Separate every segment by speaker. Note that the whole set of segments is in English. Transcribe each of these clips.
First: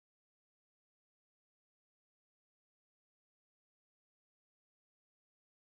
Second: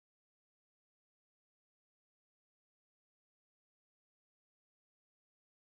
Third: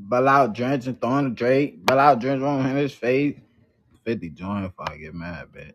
Speaker 1: Bell out drench and throwing the Drake. Bell out drenching on his face. 50 joint if I get mad, bitch.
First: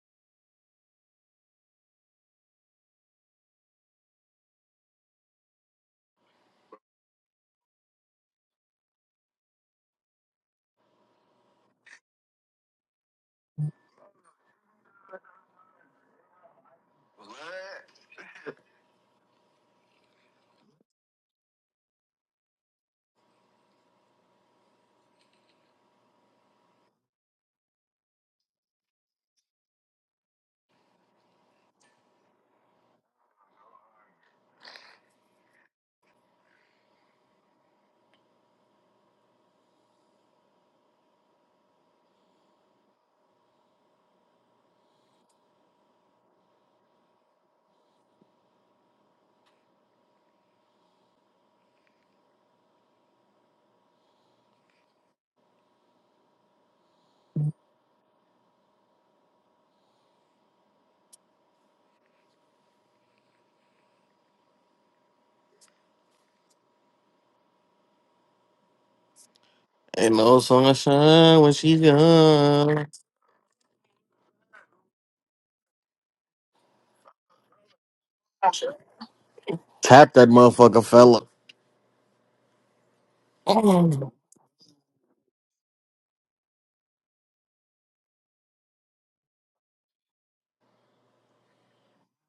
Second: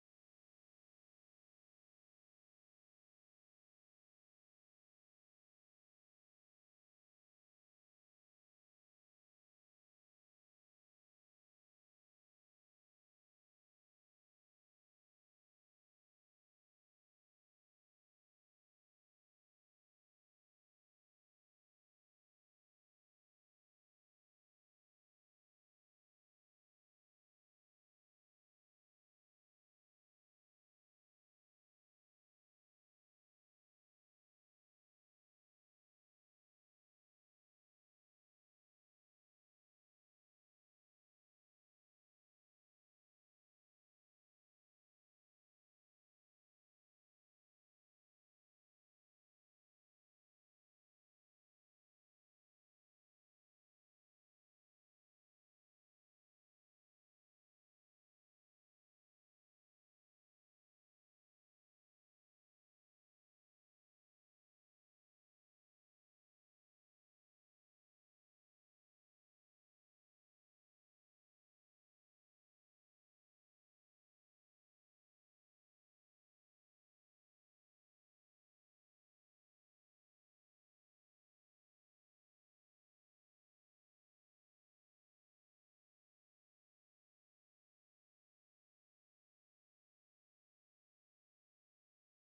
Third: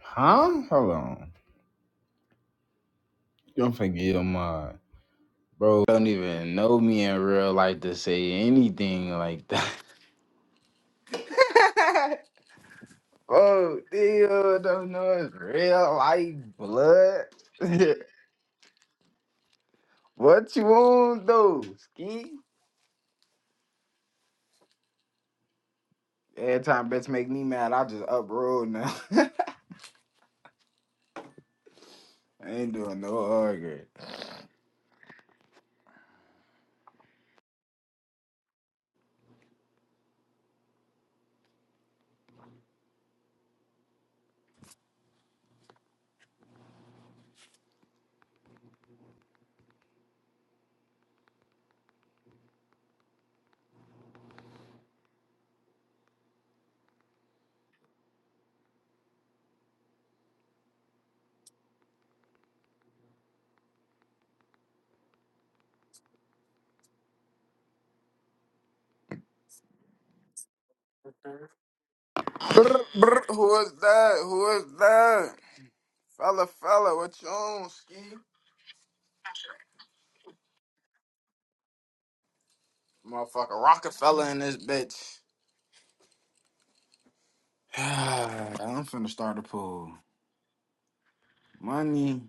Speaker 1: Huh? Hold on. You don't forget your mind. Bro, don't even know me in real life to say anything like that. Bro, dude, don't know it's real life blood. what you want though, ski? Every time bitch make me mad, I just uproll now. I ain't doing no arguing.
Speaker 2: Ain't no sunshine when she
Speaker 1: Brr,
Speaker 2: gone.
Speaker 1: brr, who is that? Who is that? Fella, fella, what you on, ski?
Speaker 2: Tap that motherfucker, fella.
Speaker 1: Motherfucker,
Speaker 2: Oh.
Speaker 1: Rockefeller in this bitch. I'm finna start a pool. Money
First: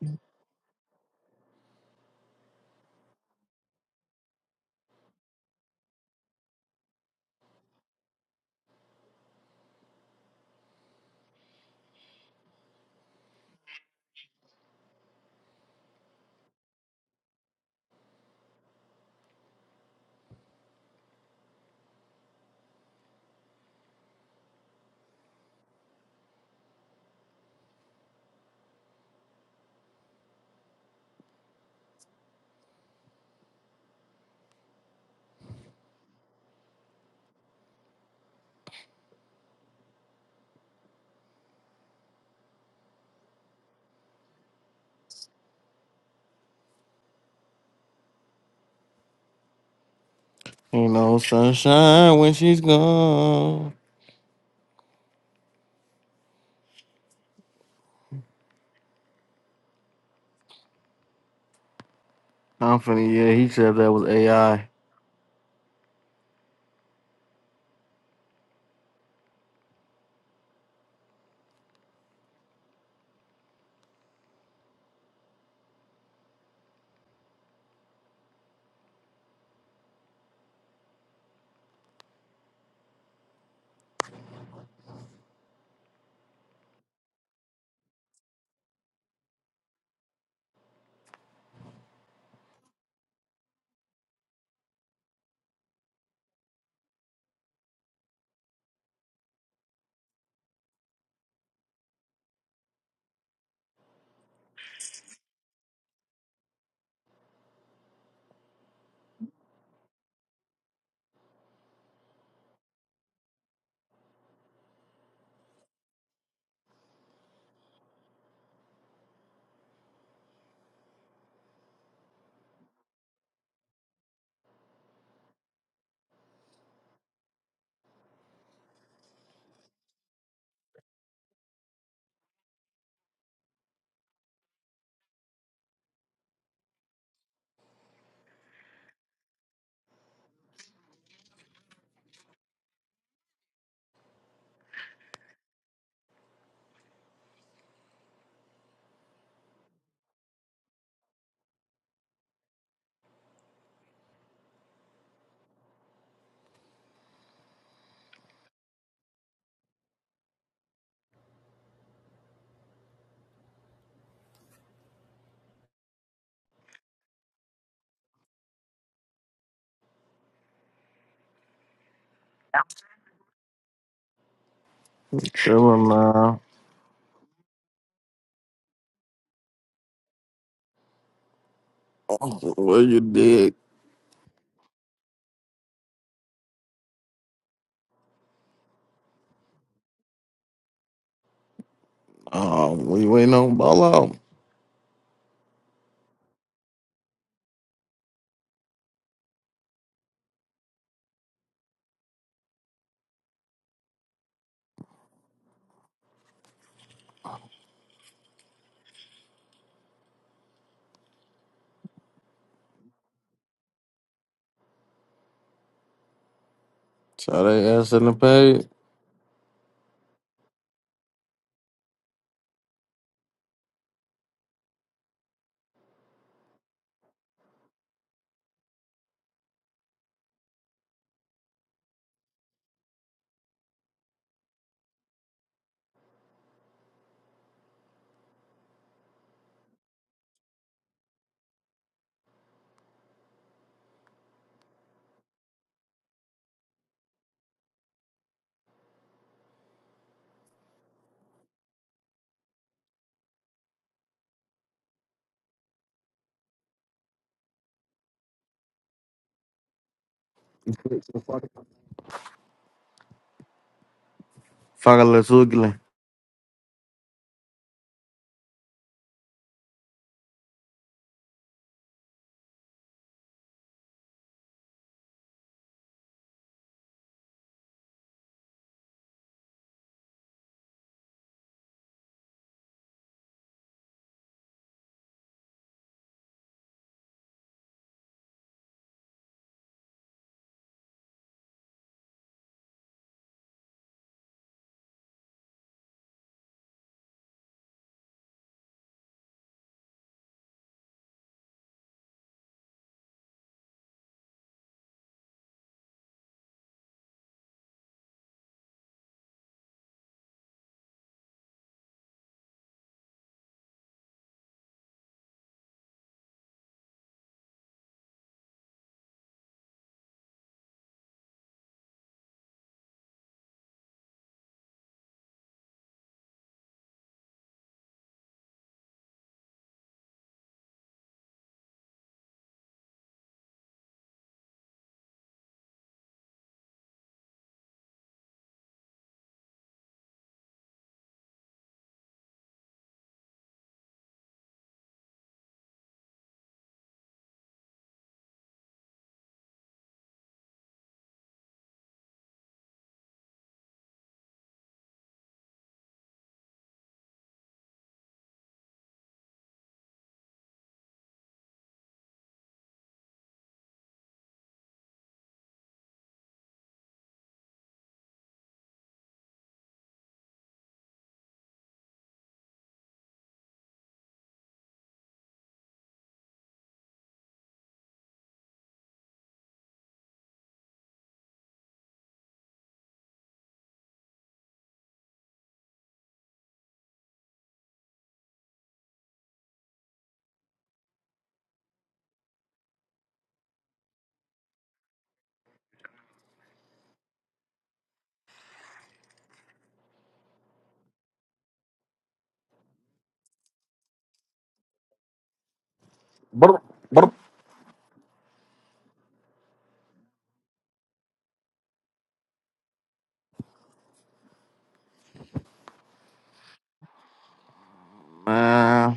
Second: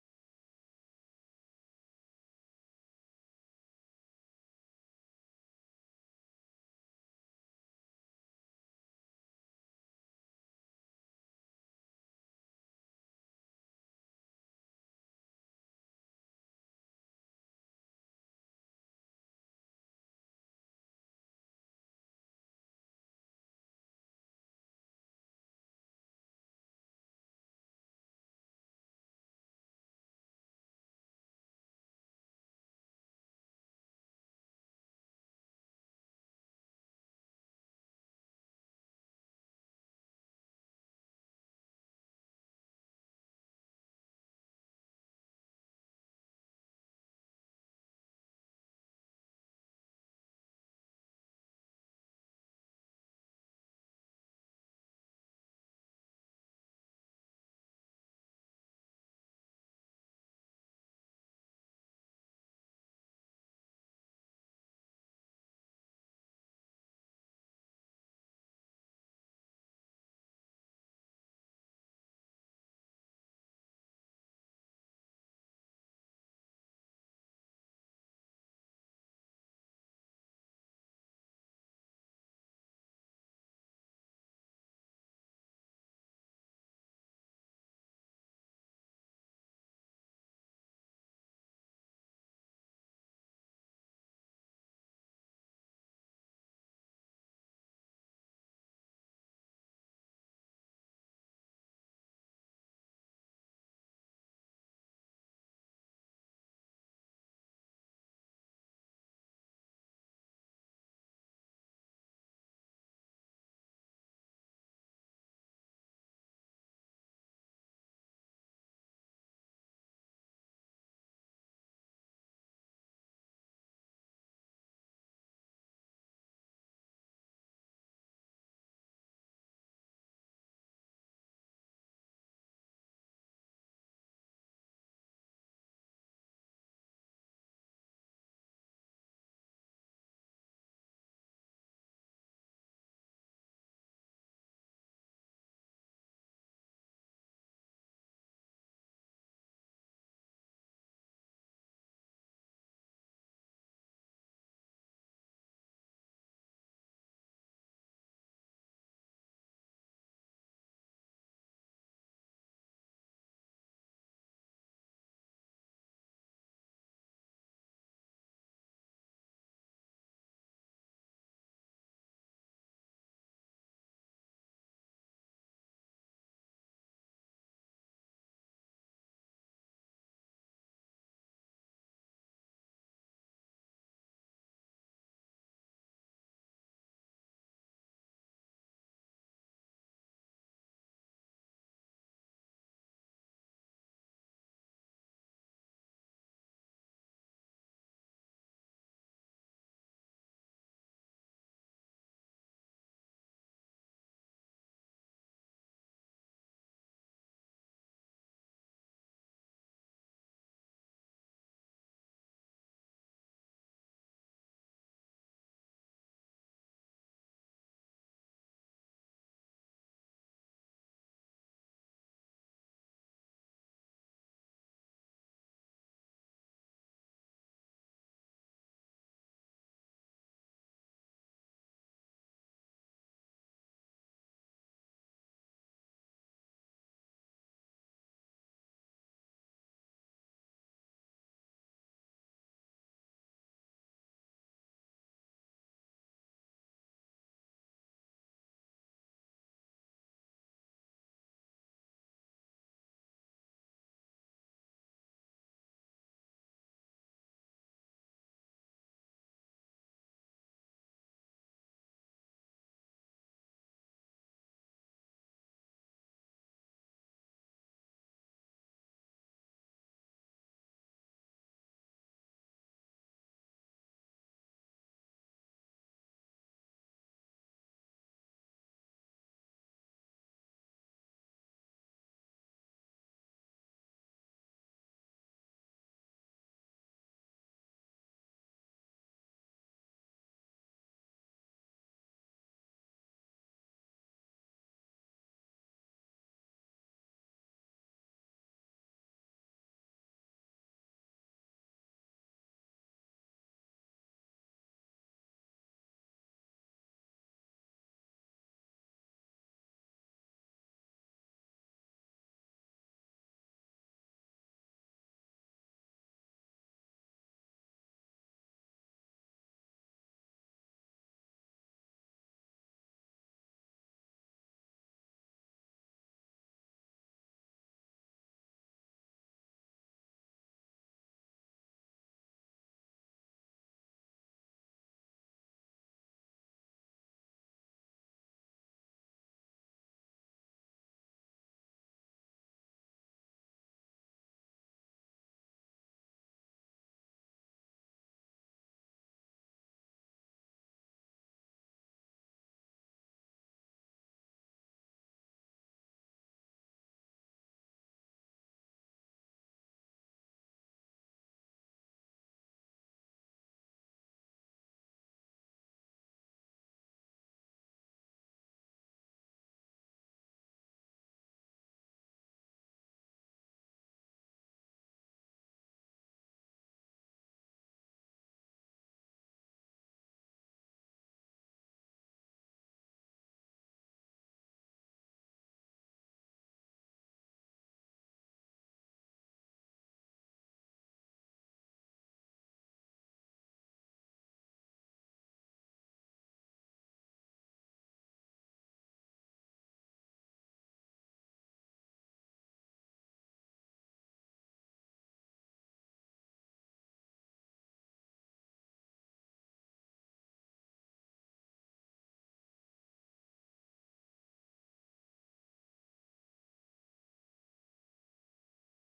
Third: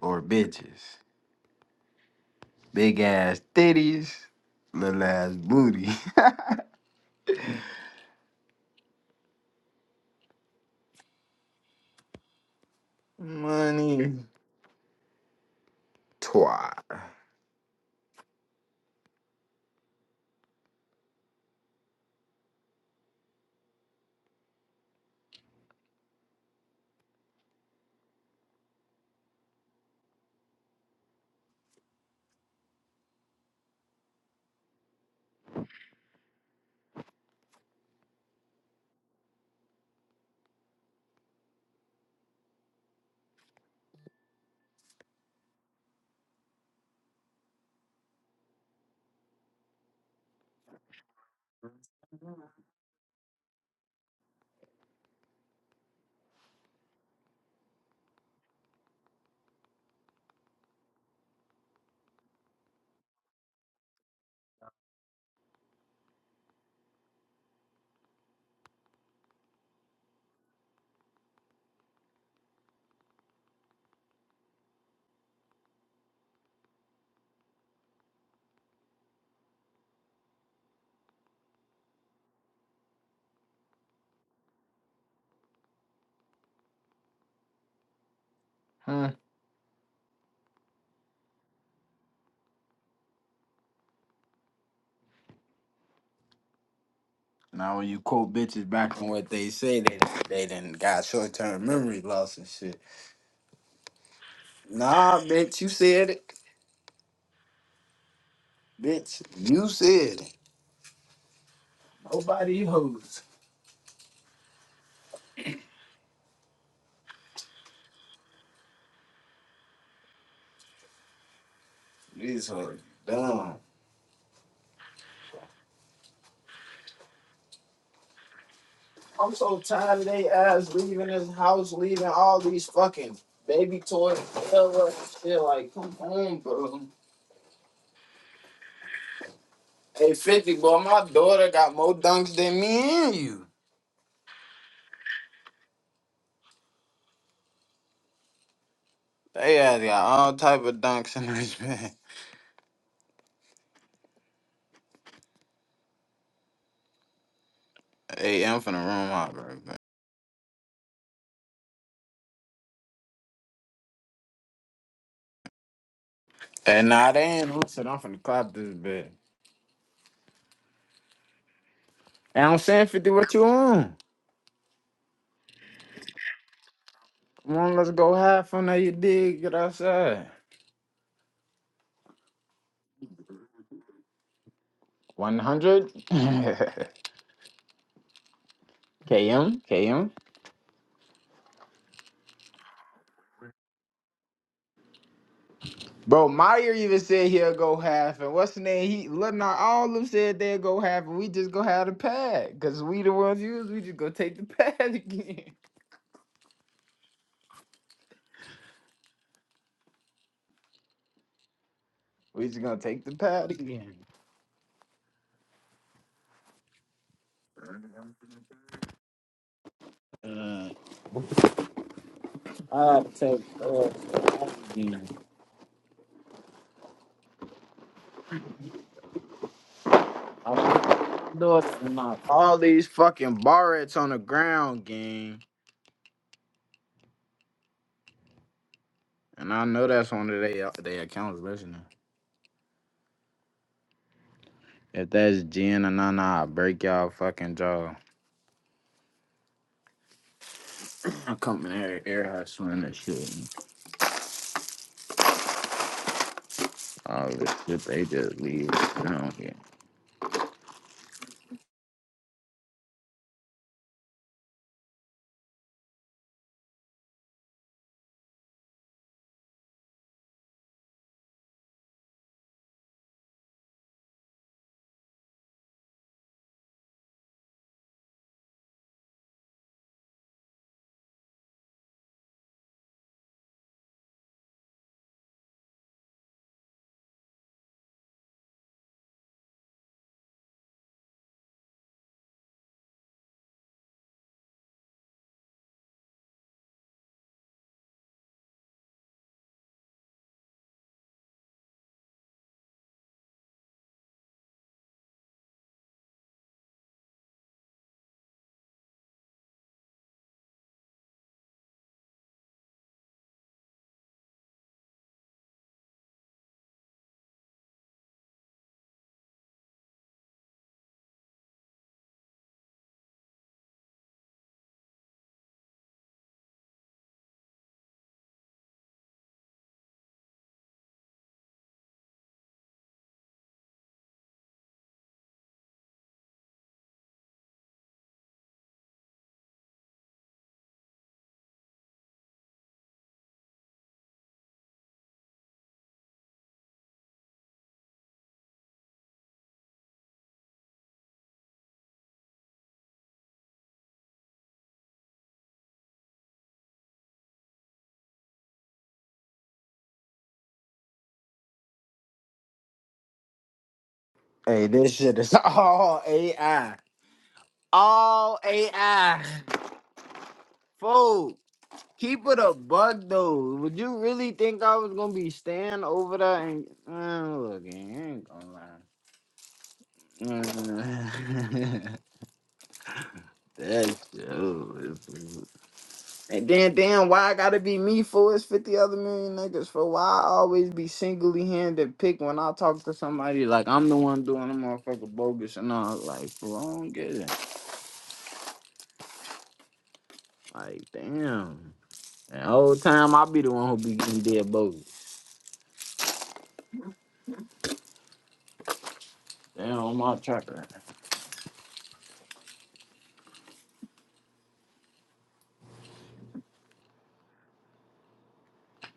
Speaker 1: or bitches? Big ass titties, little ass booty. Money. Twat.
Speaker 2: Ain't no sunshine when she's gone. I'm finna, yeah, he said that was AI.
Speaker 1: Huh? Now when you quote bitches back on what they say, they they done got short term memory loss and shit. Nah, bitch, you said it. Bitch, you said it. These hoes dumb. Hey, 50, boy, my daughter got more dunks than me and you. They ass got all type of dunks in this bed. Hey, I'm finna room out, bro. bro. Hey, nah, they ain't listen. I'm finna clap this bed. Hey, I'm saying, 50, what you on?
Speaker 2: Chillin' now.
Speaker 1: Come on, let's go have fun now you dig. Get outside.
Speaker 2: What you did?
Speaker 1: 100? KM? KM?
Speaker 2: Um, we waiting on ball out.
Speaker 1: Bro, Meyer even said he'll go half, and what's the name? He, Lennar, all of them said they'll go half, and we just go have the pad, cause we the ones used. We just go take the pad again. We just gonna take the pad again.
Speaker 2: So they ass in the pay.
Speaker 1: Uh, All these fucking barrettes on the ground, gang. And I know that's one of their their accounts listening. If that's Jen and Nana, I break y'all fucking jaw. I'm coming here, air hustling and shit. All this shit, they just leave. I don't care.
Speaker 2: Fuck a little ugly.
Speaker 1: Hey, this shit is all AI. All AI. Fool, keep it a bug though. Would you really think I was gonna be staying over there and uh, look, I ain't gonna lie. That's true. And then, damn, why I gotta be me for it's 50 other million niggas for why I always be singly handed pick when I talk to somebody like I'm the one doing the motherfucker bogus and all. Like, bro, I don't get it. Like, damn. And whole time I be the one who be getting dead bogus.
Speaker 2: Brr, brr.
Speaker 1: Damn, on my tracker.
Speaker 2: Man,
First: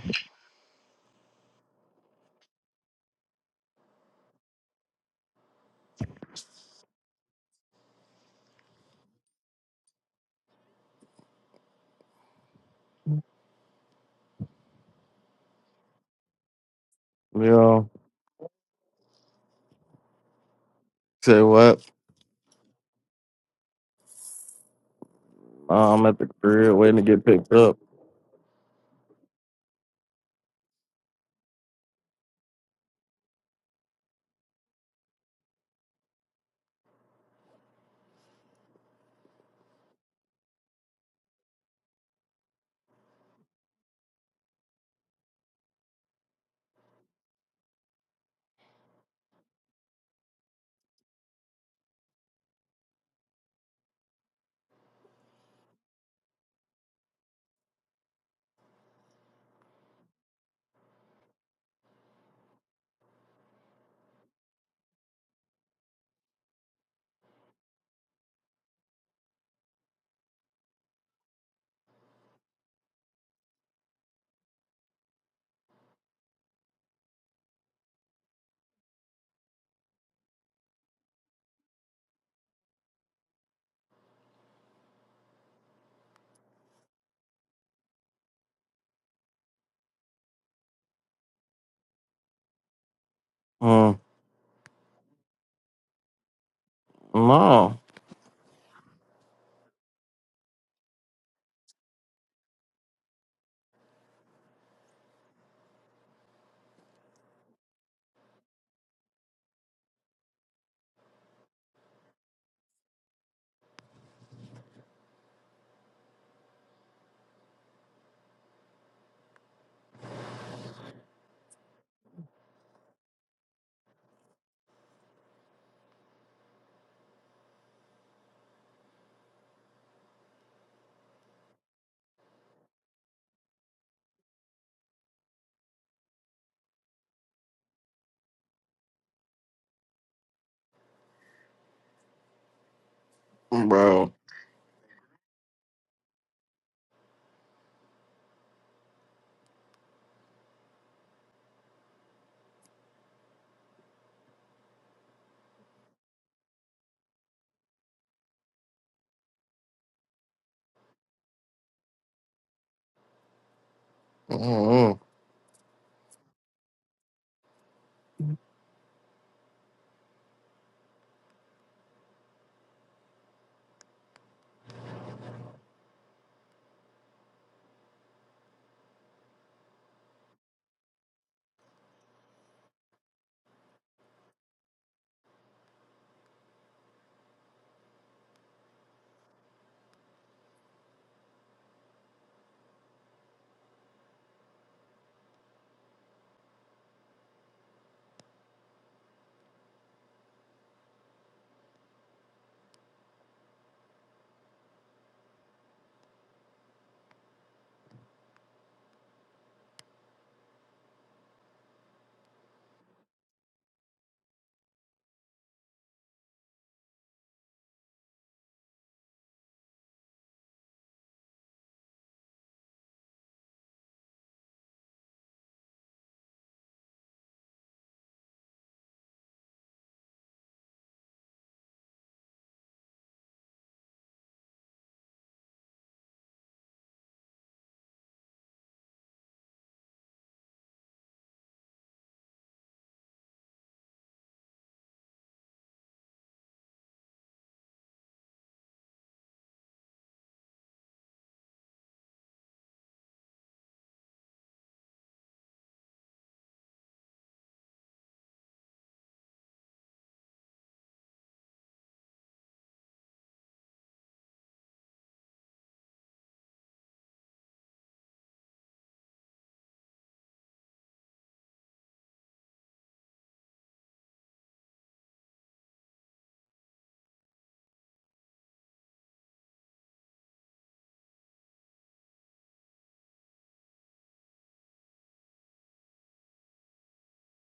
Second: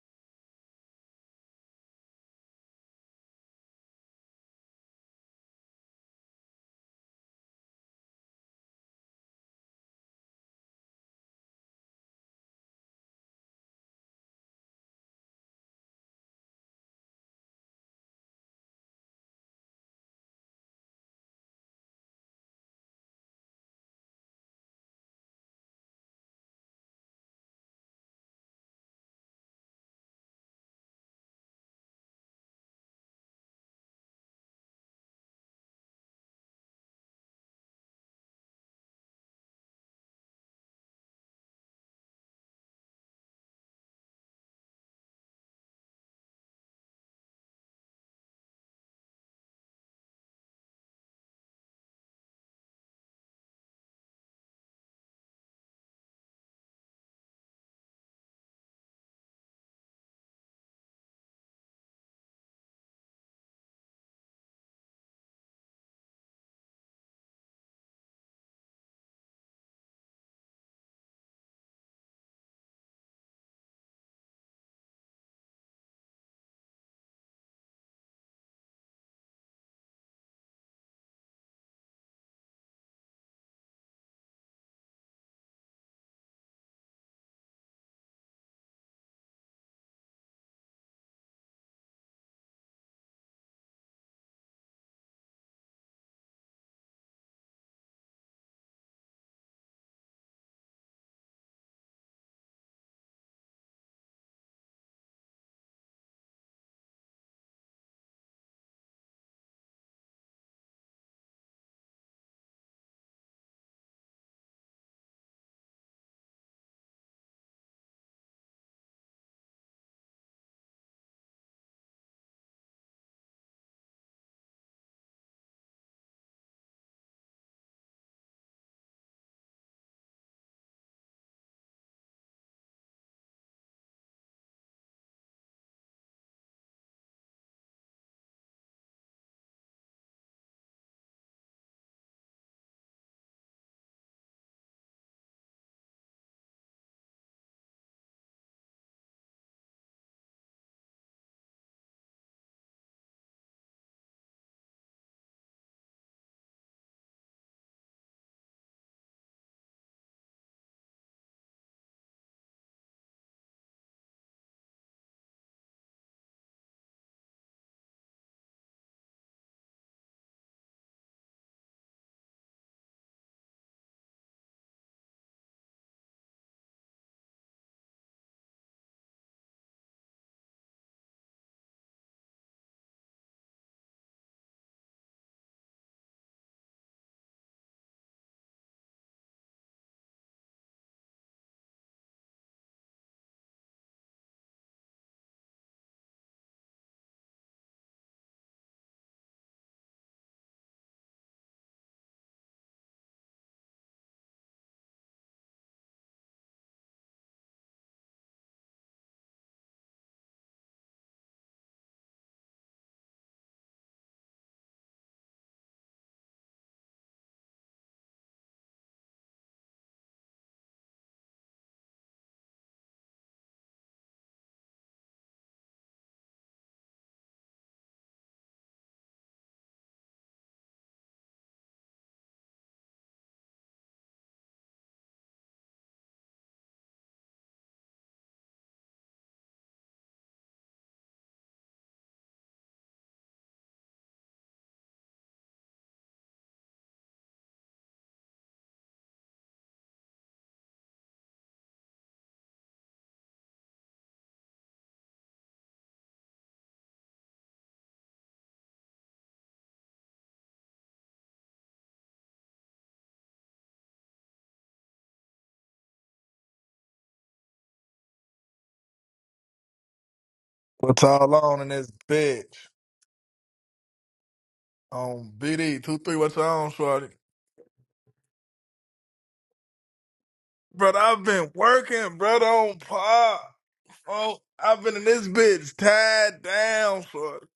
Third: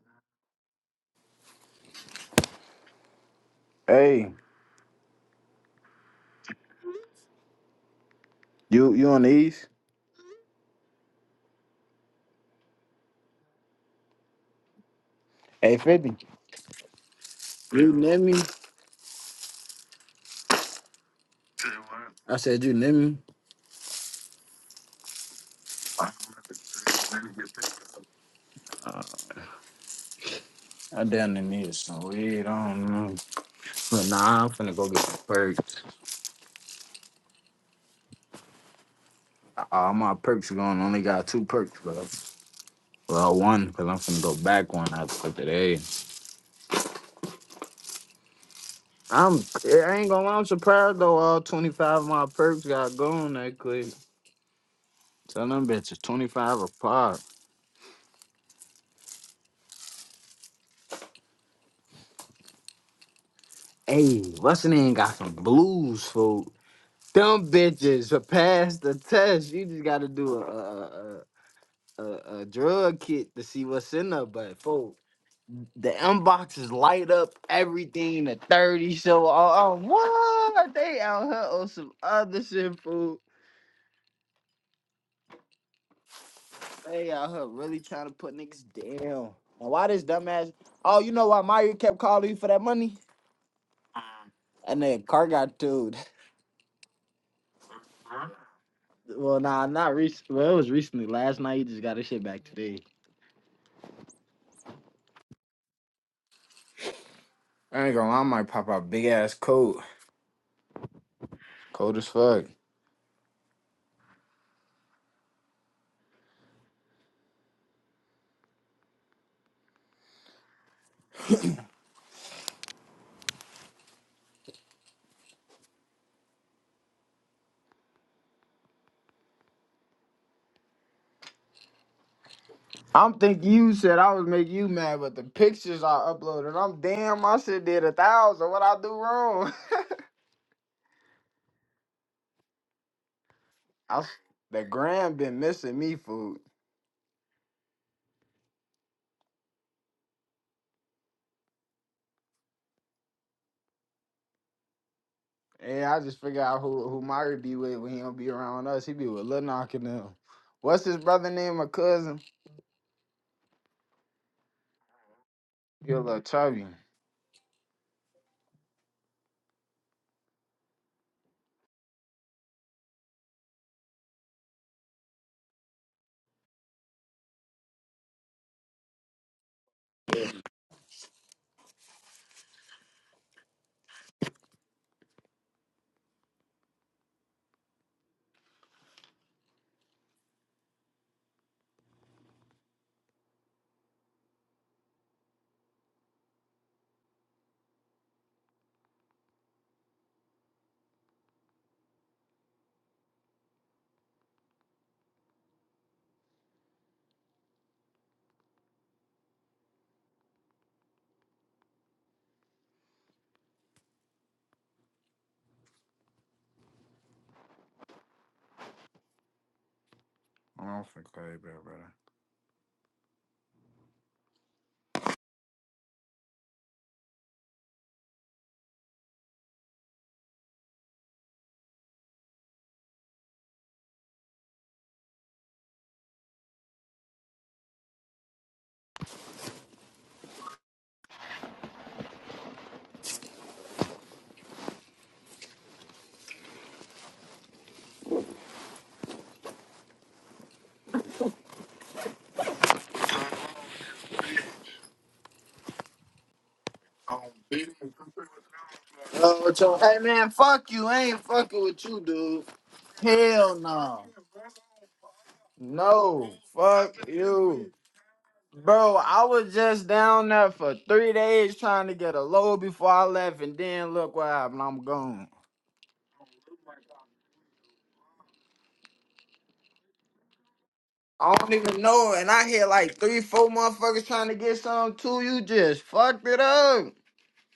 Speaker 1: Hey, you you on the east? Hey, 50.
Speaker 2: yo,
Speaker 1: You need me?
Speaker 2: Say what?
Speaker 1: I said, you need me?
Speaker 2: Nah, I'm at the crib waiting to get picked up.
Speaker 1: Uh, I down there need some weed. I don't know. But Nah, I'm finna go get some perks. All my perks are gone. Only got two perks, bro. Well, one, because I'm finna go back one after today. I'm, I ain't gonna lie, I'm surprised though. All 25 of my perks got gone that quick. Tell them bitches 25 a pop. Hey, what's the name? Got some blues, fool. Them bitches have passed the test. You just gotta do a, a, a, a, a a drug kit to see what's in there, but, fool. The inboxes light up everything. The 30 show. Oh, oh, what? They out here on some other shit, fool. They out here really trying to put niggas down. And why this dumbass? Oh, you know why Mario kept calling you for that money?
Speaker 2: uh,
Speaker 1: And then car got towed.
Speaker 2: No,
Speaker 1: Well, nah, not recent. Well, it was recently. Last night, he just got his shit back today. I ain't gonna lie, I might pop out big ass coat. Cold as fuck. I'm thinking you said I was making you mad, but the pictures I uploaded, I'm damn, I should did a thousand. What I do wrong? I, s-
Speaker 2: bro.
Speaker 1: the gram been missing me food. Yeah, I just figure out who who Myri be with when he don't be around us. He be with Lil Knock and them. What's his brother name? My cousin?
Speaker 2: mm
Speaker 1: He a little chubby. I don't think I ain't brother. Oh, what y'all- hey man, fuck you. I ain't fucking with you, dude. Hell no. No, fuck you. Bro, I was just down there for
Speaker 3: What's
Speaker 1: three
Speaker 3: all
Speaker 1: days
Speaker 3: on in
Speaker 1: trying
Speaker 3: this
Speaker 1: to get a
Speaker 3: bitch?
Speaker 1: load before I left, and then look what happened. I'm gone.
Speaker 3: On BD two three. What's on, Shorty? Brother, I've
Speaker 1: I
Speaker 3: been
Speaker 1: don't even know,
Speaker 3: working,
Speaker 1: and I
Speaker 3: brother.
Speaker 1: had
Speaker 3: On
Speaker 1: like three,
Speaker 3: pop.
Speaker 1: four motherfuckers trying to
Speaker 3: Oh,
Speaker 1: get
Speaker 3: I've
Speaker 1: some
Speaker 3: been in
Speaker 1: too.
Speaker 3: this
Speaker 1: You
Speaker 3: bitch
Speaker 1: just fucked it
Speaker 3: tied
Speaker 1: up.
Speaker 3: down, Shorty.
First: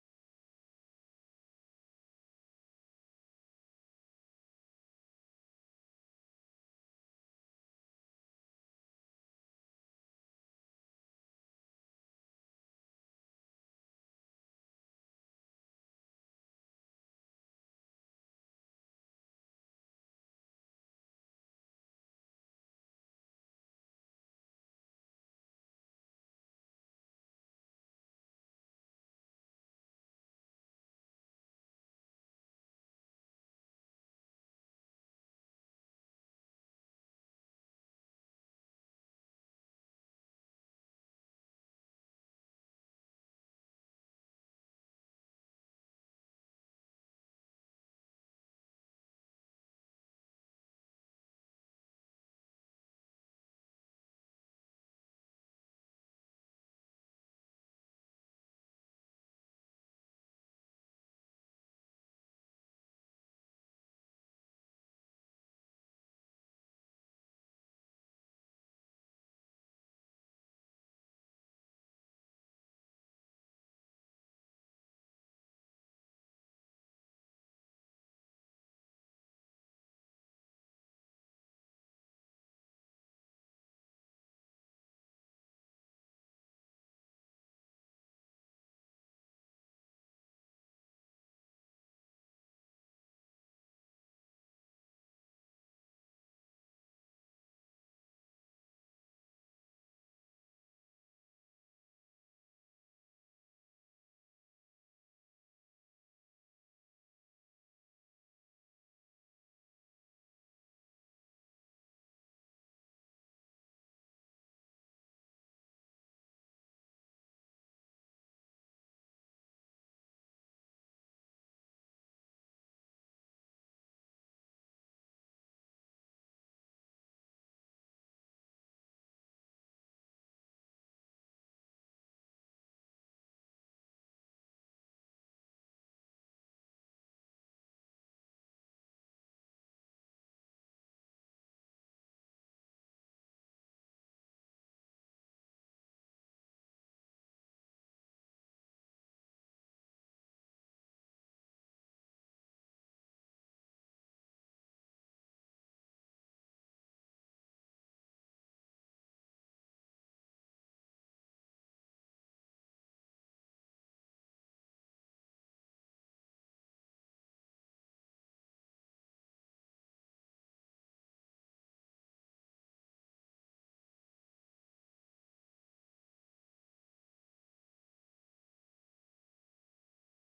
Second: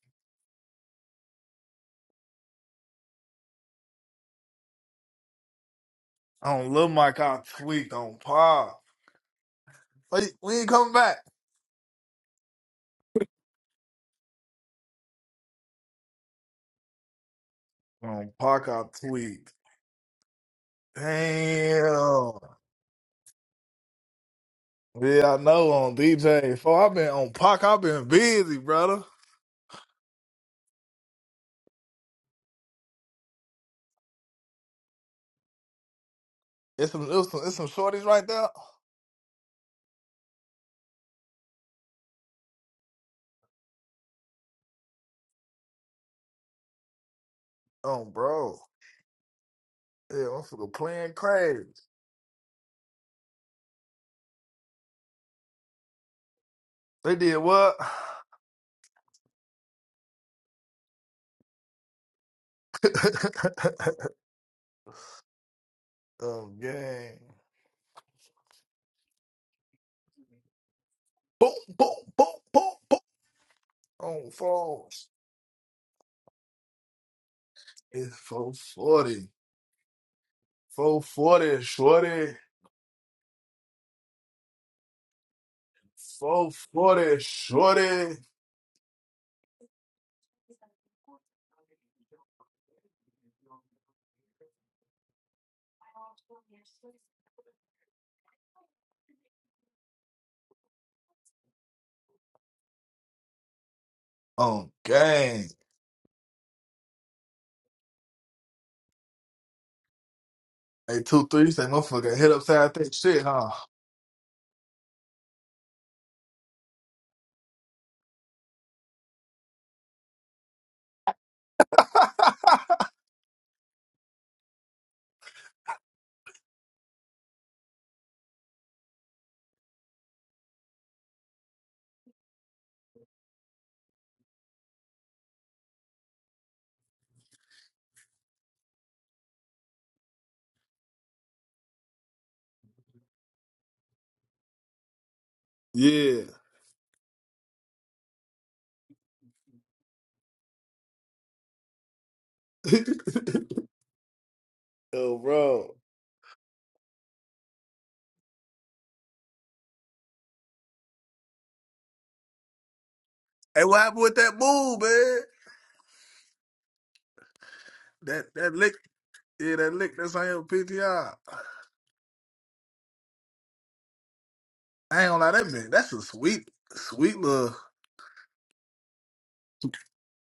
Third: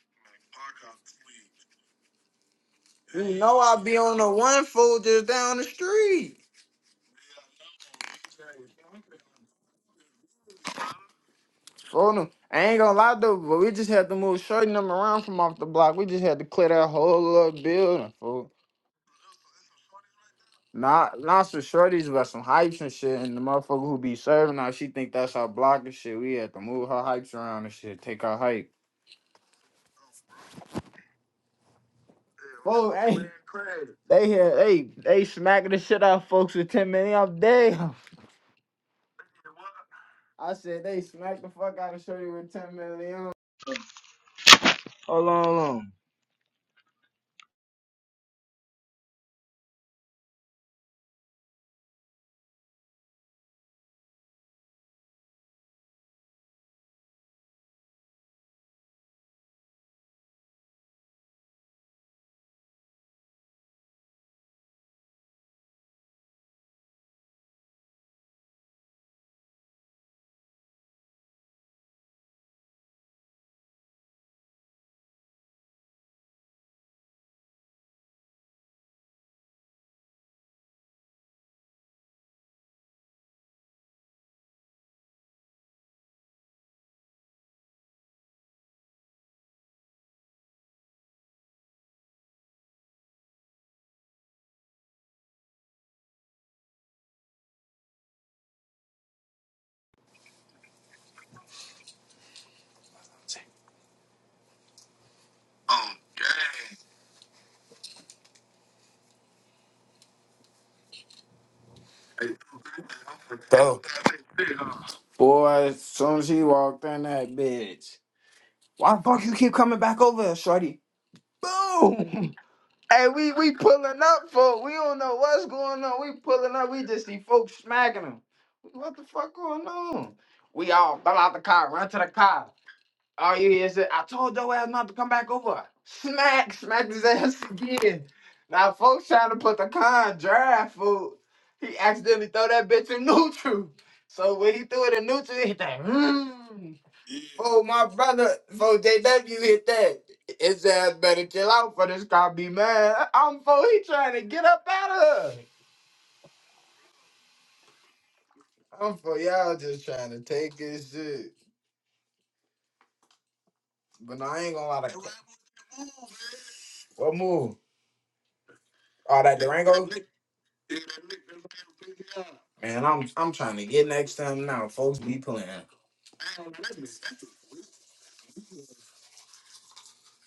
Speaker 1: You know I be on the one fold just down the street.
Speaker 3: On Lil Mike, I tweaked on pop. Wait, we ain't coming back.
Speaker 1: For them. I ain't gonna lie though, but we just had to move certain them around from off the block. We just had to clear that whole little building,
Speaker 3: On
Speaker 1: fool.
Speaker 3: Pac, I tweaked.
Speaker 1: Not not some shorties, but
Speaker 3: Damn.
Speaker 1: some hypes and shit. And the motherfucker who be serving her, she think
Speaker 3: Yeah,
Speaker 1: that's
Speaker 3: I
Speaker 1: our
Speaker 3: know.
Speaker 1: block and
Speaker 3: On
Speaker 1: shit. We had
Speaker 3: DJ
Speaker 1: to
Speaker 3: four,
Speaker 1: move
Speaker 3: I've
Speaker 1: her
Speaker 3: been on
Speaker 1: hypes
Speaker 3: Pac.
Speaker 1: around and
Speaker 3: I've
Speaker 1: shit,
Speaker 3: been
Speaker 1: take our
Speaker 3: busy,
Speaker 1: hype.
Speaker 3: brother.
Speaker 1: Oh, hey, they here, they they smacking the shit out of folks with ten
Speaker 3: It's some,
Speaker 1: million.
Speaker 3: it's
Speaker 1: I'm
Speaker 3: some, it's some
Speaker 1: damn.
Speaker 3: shorties right there.
Speaker 1: I said they smack the fuck out of shorty with ten million. Hold on, hold on.
Speaker 3: Oh, bro. Yeah, I'm fucking playing crazy. They did what? oh, yeah. Boom, boom, boom, boom, boom. On phones. It's 440. 440, shorty. 440, shorty. On gang. Hey, two, three, say motherfucker, head upside that shit, huh?
Speaker 1: Dope. Boy, as soon as he walked in that bitch, why the fuck you keep coming back over, here, shorty? Boom. Hey, we we pulling up for. We don't know what's going on. We pulling up. We just see folks smacking them. What the fuck going on? We all fell out the car, run to the car. All you hear is, I told your ass not to come back over. Smack, smack his ass again. Now folks trying to put the car in drive fool. He accidentally throw that bitch in neutral. So when he threw it in neutral, it hit that.
Speaker 3: Yeah.
Speaker 1: "Hmm." Oh, my brother, for they let you hit that. It said, better chill out for this car be mad. I'm for he trying to get up out of
Speaker 3: Yo,
Speaker 1: her.
Speaker 3: bro.
Speaker 1: I'm for y'all just trying to take his shit.
Speaker 3: Hey, what happened with
Speaker 1: But no,
Speaker 3: that
Speaker 1: I ain't gonna
Speaker 3: move,
Speaker 1: lie to you.
Speaker 3: man?
Speaker 1: What move?
Speaker 3: That that lick,
Speaker 1: Oh, that
Speaker 3: yeah, that
Speaker 1: Durango?
Speaker 3: lick that's on your PTR. I
Speaker 1: Man, I'm I'm trying to get next time now. Folks
Speaker 3: ain't
Speaker 1: be
Speaker 3: gonna lie, that
Speaker 1: playing.
Speaker 3: man, that's a sweet, sweet little,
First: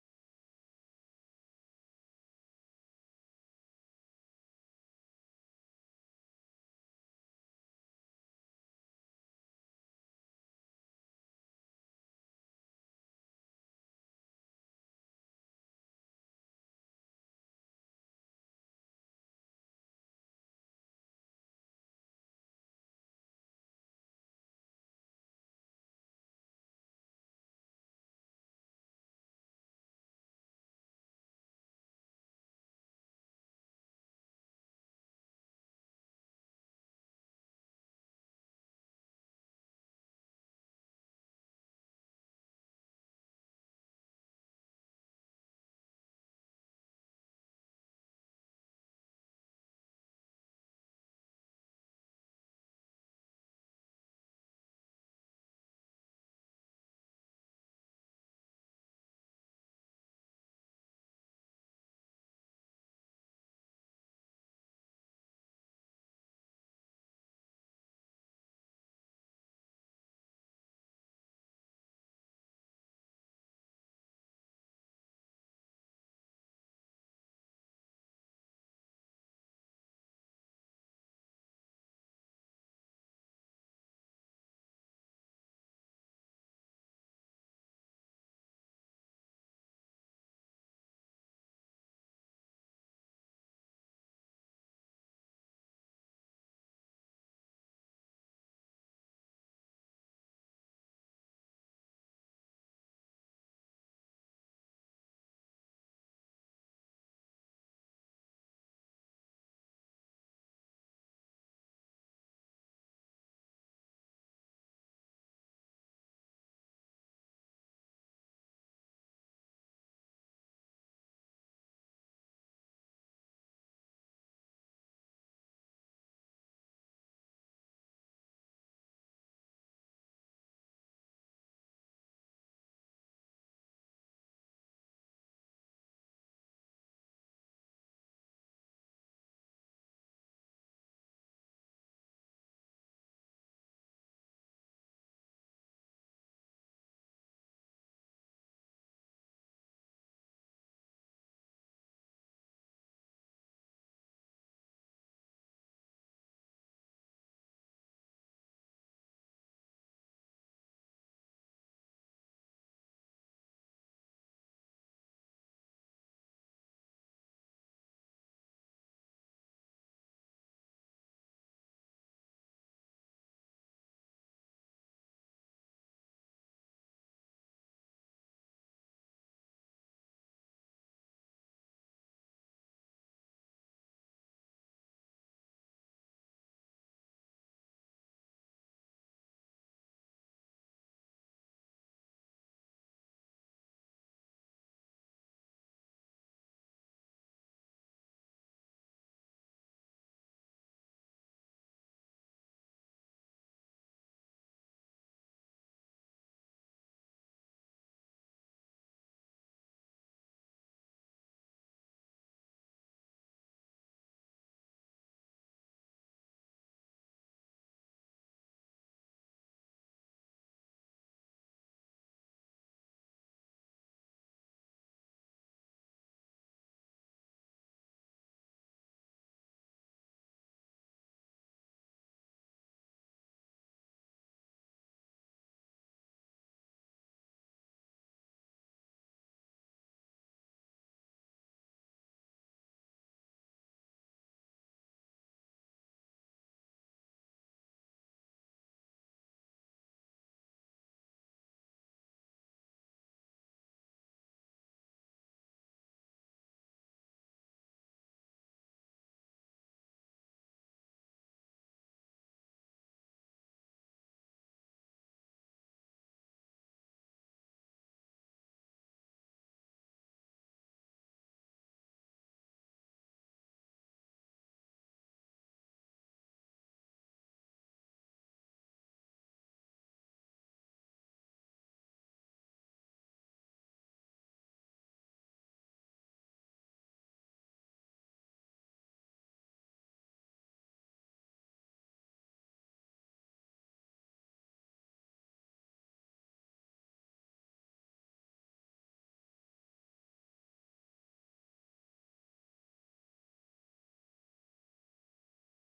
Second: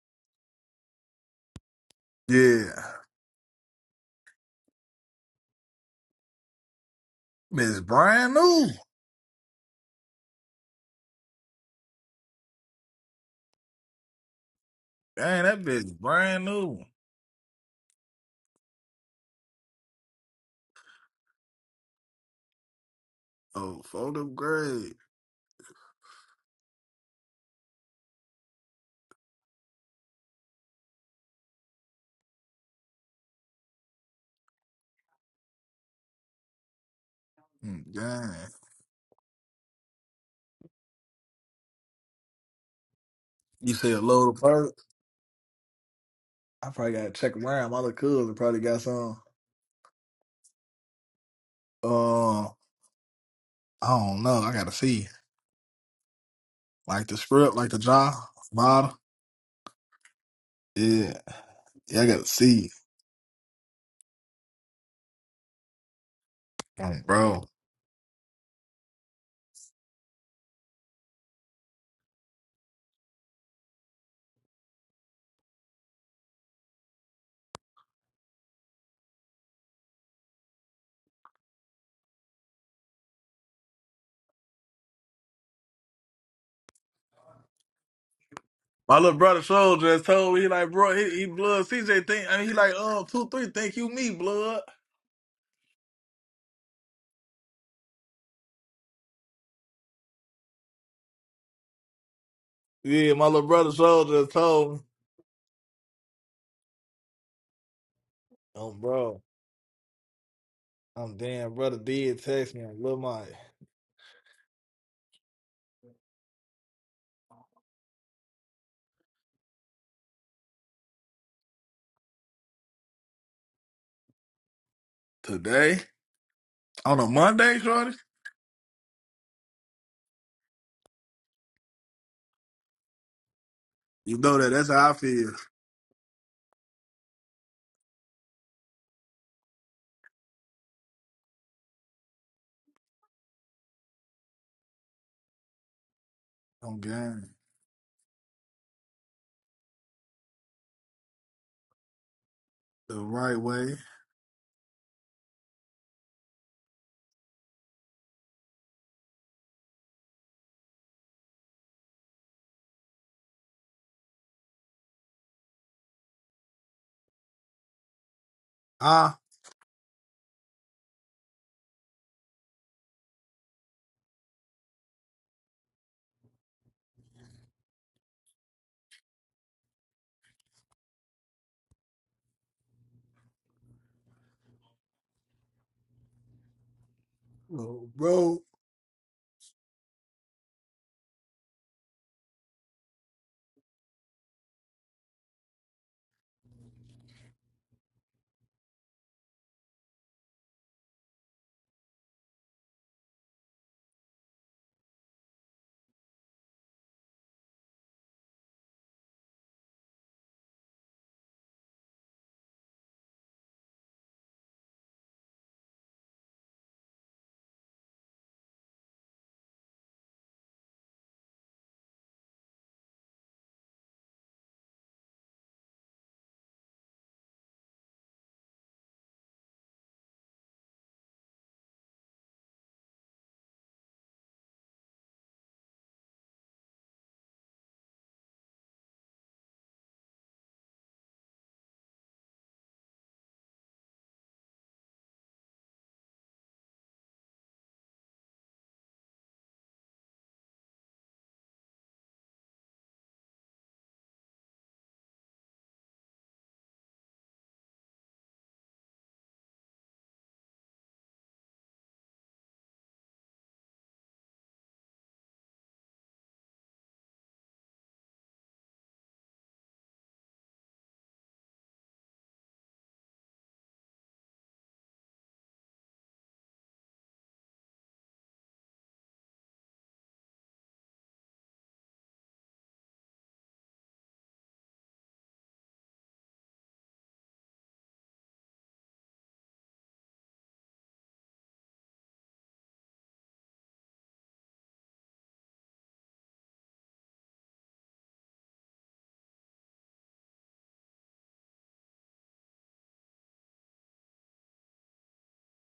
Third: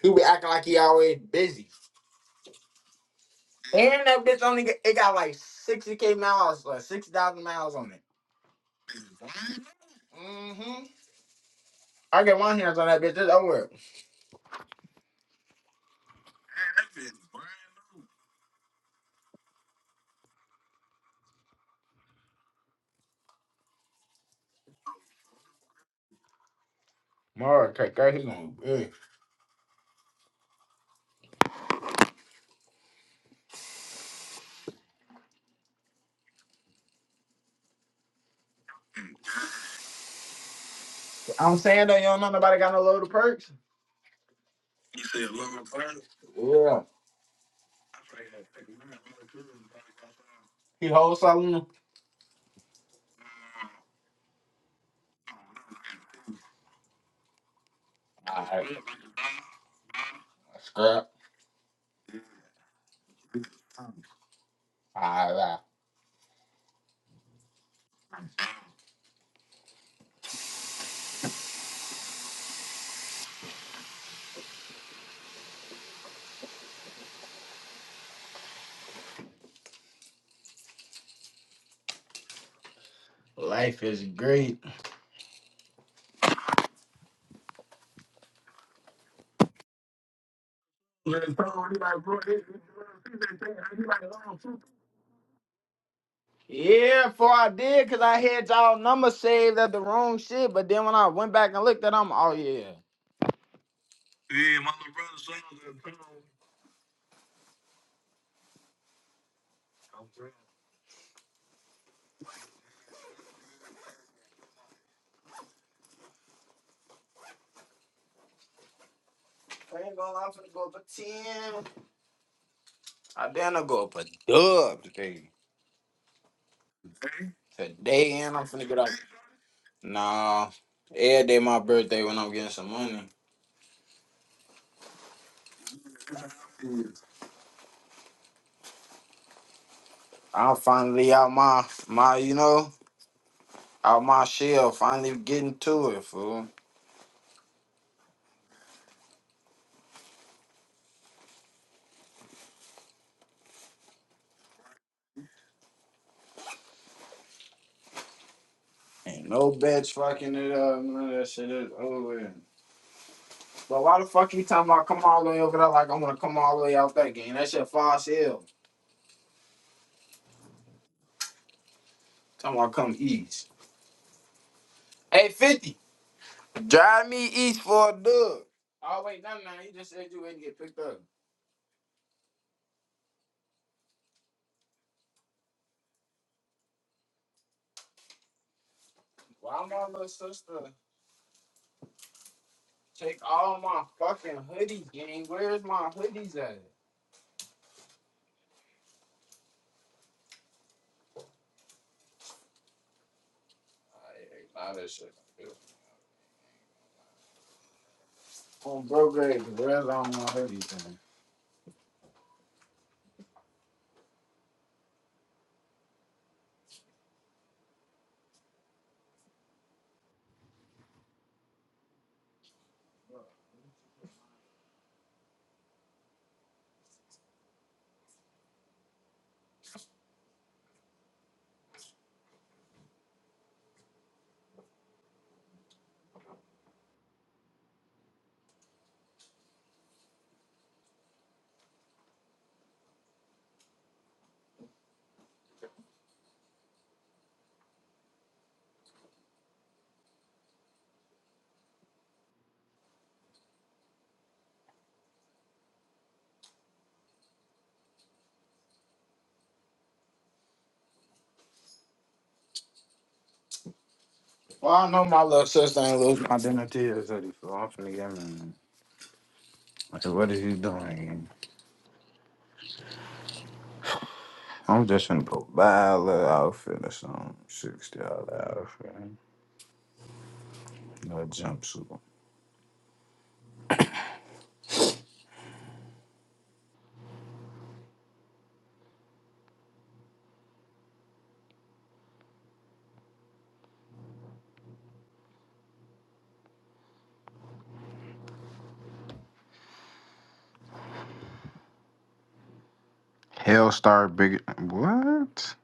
Speaker 1: He be acting like he always busy.
Speaker 3: yeah.
Speaker 1: And that bitch only got, it got like 60k miles, like six thousand miles
Speaker 3: Bitch
Speaker 1: on it.
Speaker 3: brand new.
Speaker 1: Mm-hmm. I get my hands on that bitch, it's over.
Speaker 3: Dang, that bitch brand new. Oh, fold up grade.
Speaker 1: Mark, cut, cut, he's gonna be
Speaker 3: Mm, Dang.
Speaker 1: I'm saying that you don't know nobody got no load of perks.
Speaker 3: You said load of perks? I
Speaker 1: Yeah.
Speaker 3: probably gotta check around. My little cousin probably got some.
Speaker 1: He holds something.
Speaker 3: Uh, I don't know. I gotta see. Like the script, like the jaw,
Speaker 1: Alright.
Speaker 3: bottle.
Speaker 1: Scrap.
Speaker 3: Yeah. Yeah, I gotta see.
Speaker 1: Alright.
Speaker 3: Mm, Bro.
Speaker 1: Life is great.
Speaker 3: My little brother Soul just told me, he like, bro, he, he blood CJ think, I mean, he like, um, two, three, think you me, blood.
Speaker 1: Yeah, for I did, cause I had y'all number saved at the wrong shit. But then when I went back and looked at them, oh yeah.
Speaker 3: Yeah, my little brother Soul just told me. Oh, bro. I'm damn brother did text me on Lil Mike.
Speaker 1: I ain't gonna lie, I'm finna go for ten. I then I go for dub today.
Speaker 3: Today? On a Monday, Shorty?
Speaker 1: Today and I'm finna get out. Nah, every day my birthday when I'm getting some money.
Speaker 3: You know that. That's how I feel.
Speaker 1: I'm finally out my my you know. out my shell, finally getting to it, fool.
Speaker 3: I'm game. The right way.
Speaker 1: Ain't no bitch fucking it up. None of that shit is over. with. But why the fuck you talking about come all the way over there like I'm gonna come all the way out that game? That shit far as hell.
Speaker 3: ah,
Speaker 1: Talking about come east. Hey, 50, drive me east for a dub. Oh, wait, no, no, you just said you wouldn't get picked up.
Speaker 3: Bro,
Speaker 1: Why my little sister take all my fucking hoodies, gang? Where's my hoodies at? Nah, that shit. On bro grade, where's all my hoodies at? Well, I know my little sister ain't lose my identity is ready so I'm finna get me. So what is you doing again? I'm just finna go buy a little outfit or something. Sixty dollar outfit. Little jumpsuit. Hellstar big what?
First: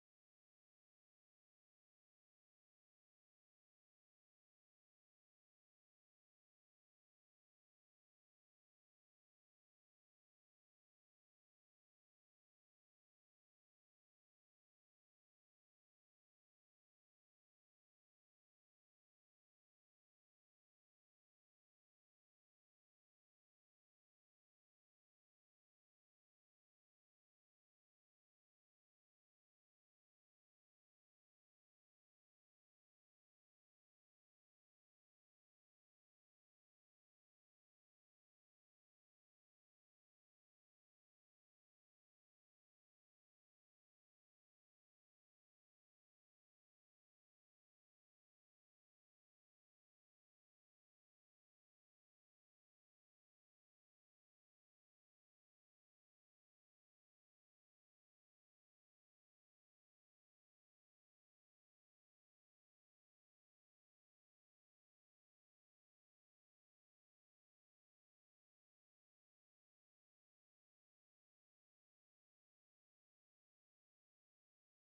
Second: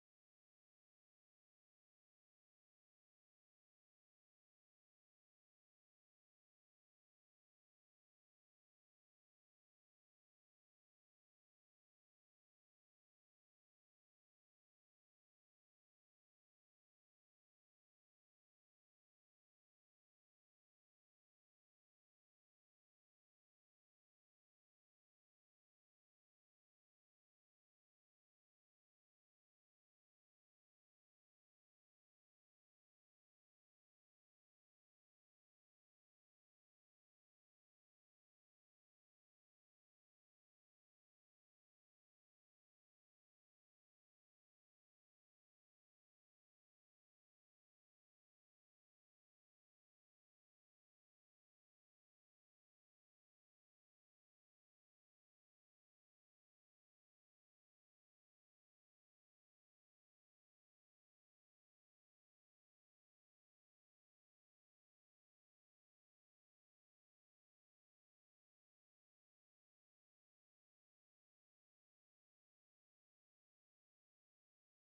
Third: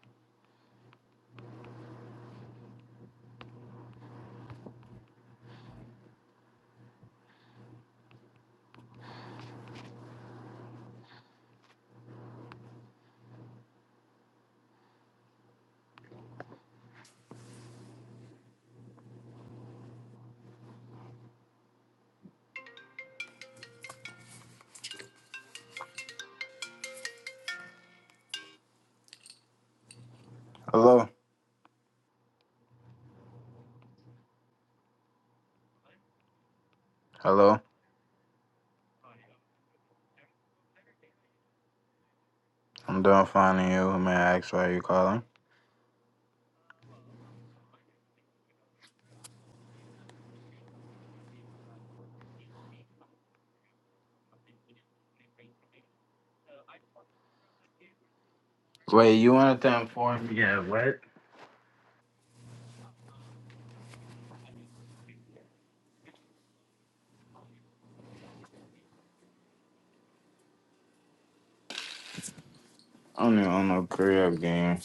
Speaker 1: Hello. Hello. I'm done finding you. May I ask why you calling? Wait, you want to inform me? Yeah, what? I'm on no crib game.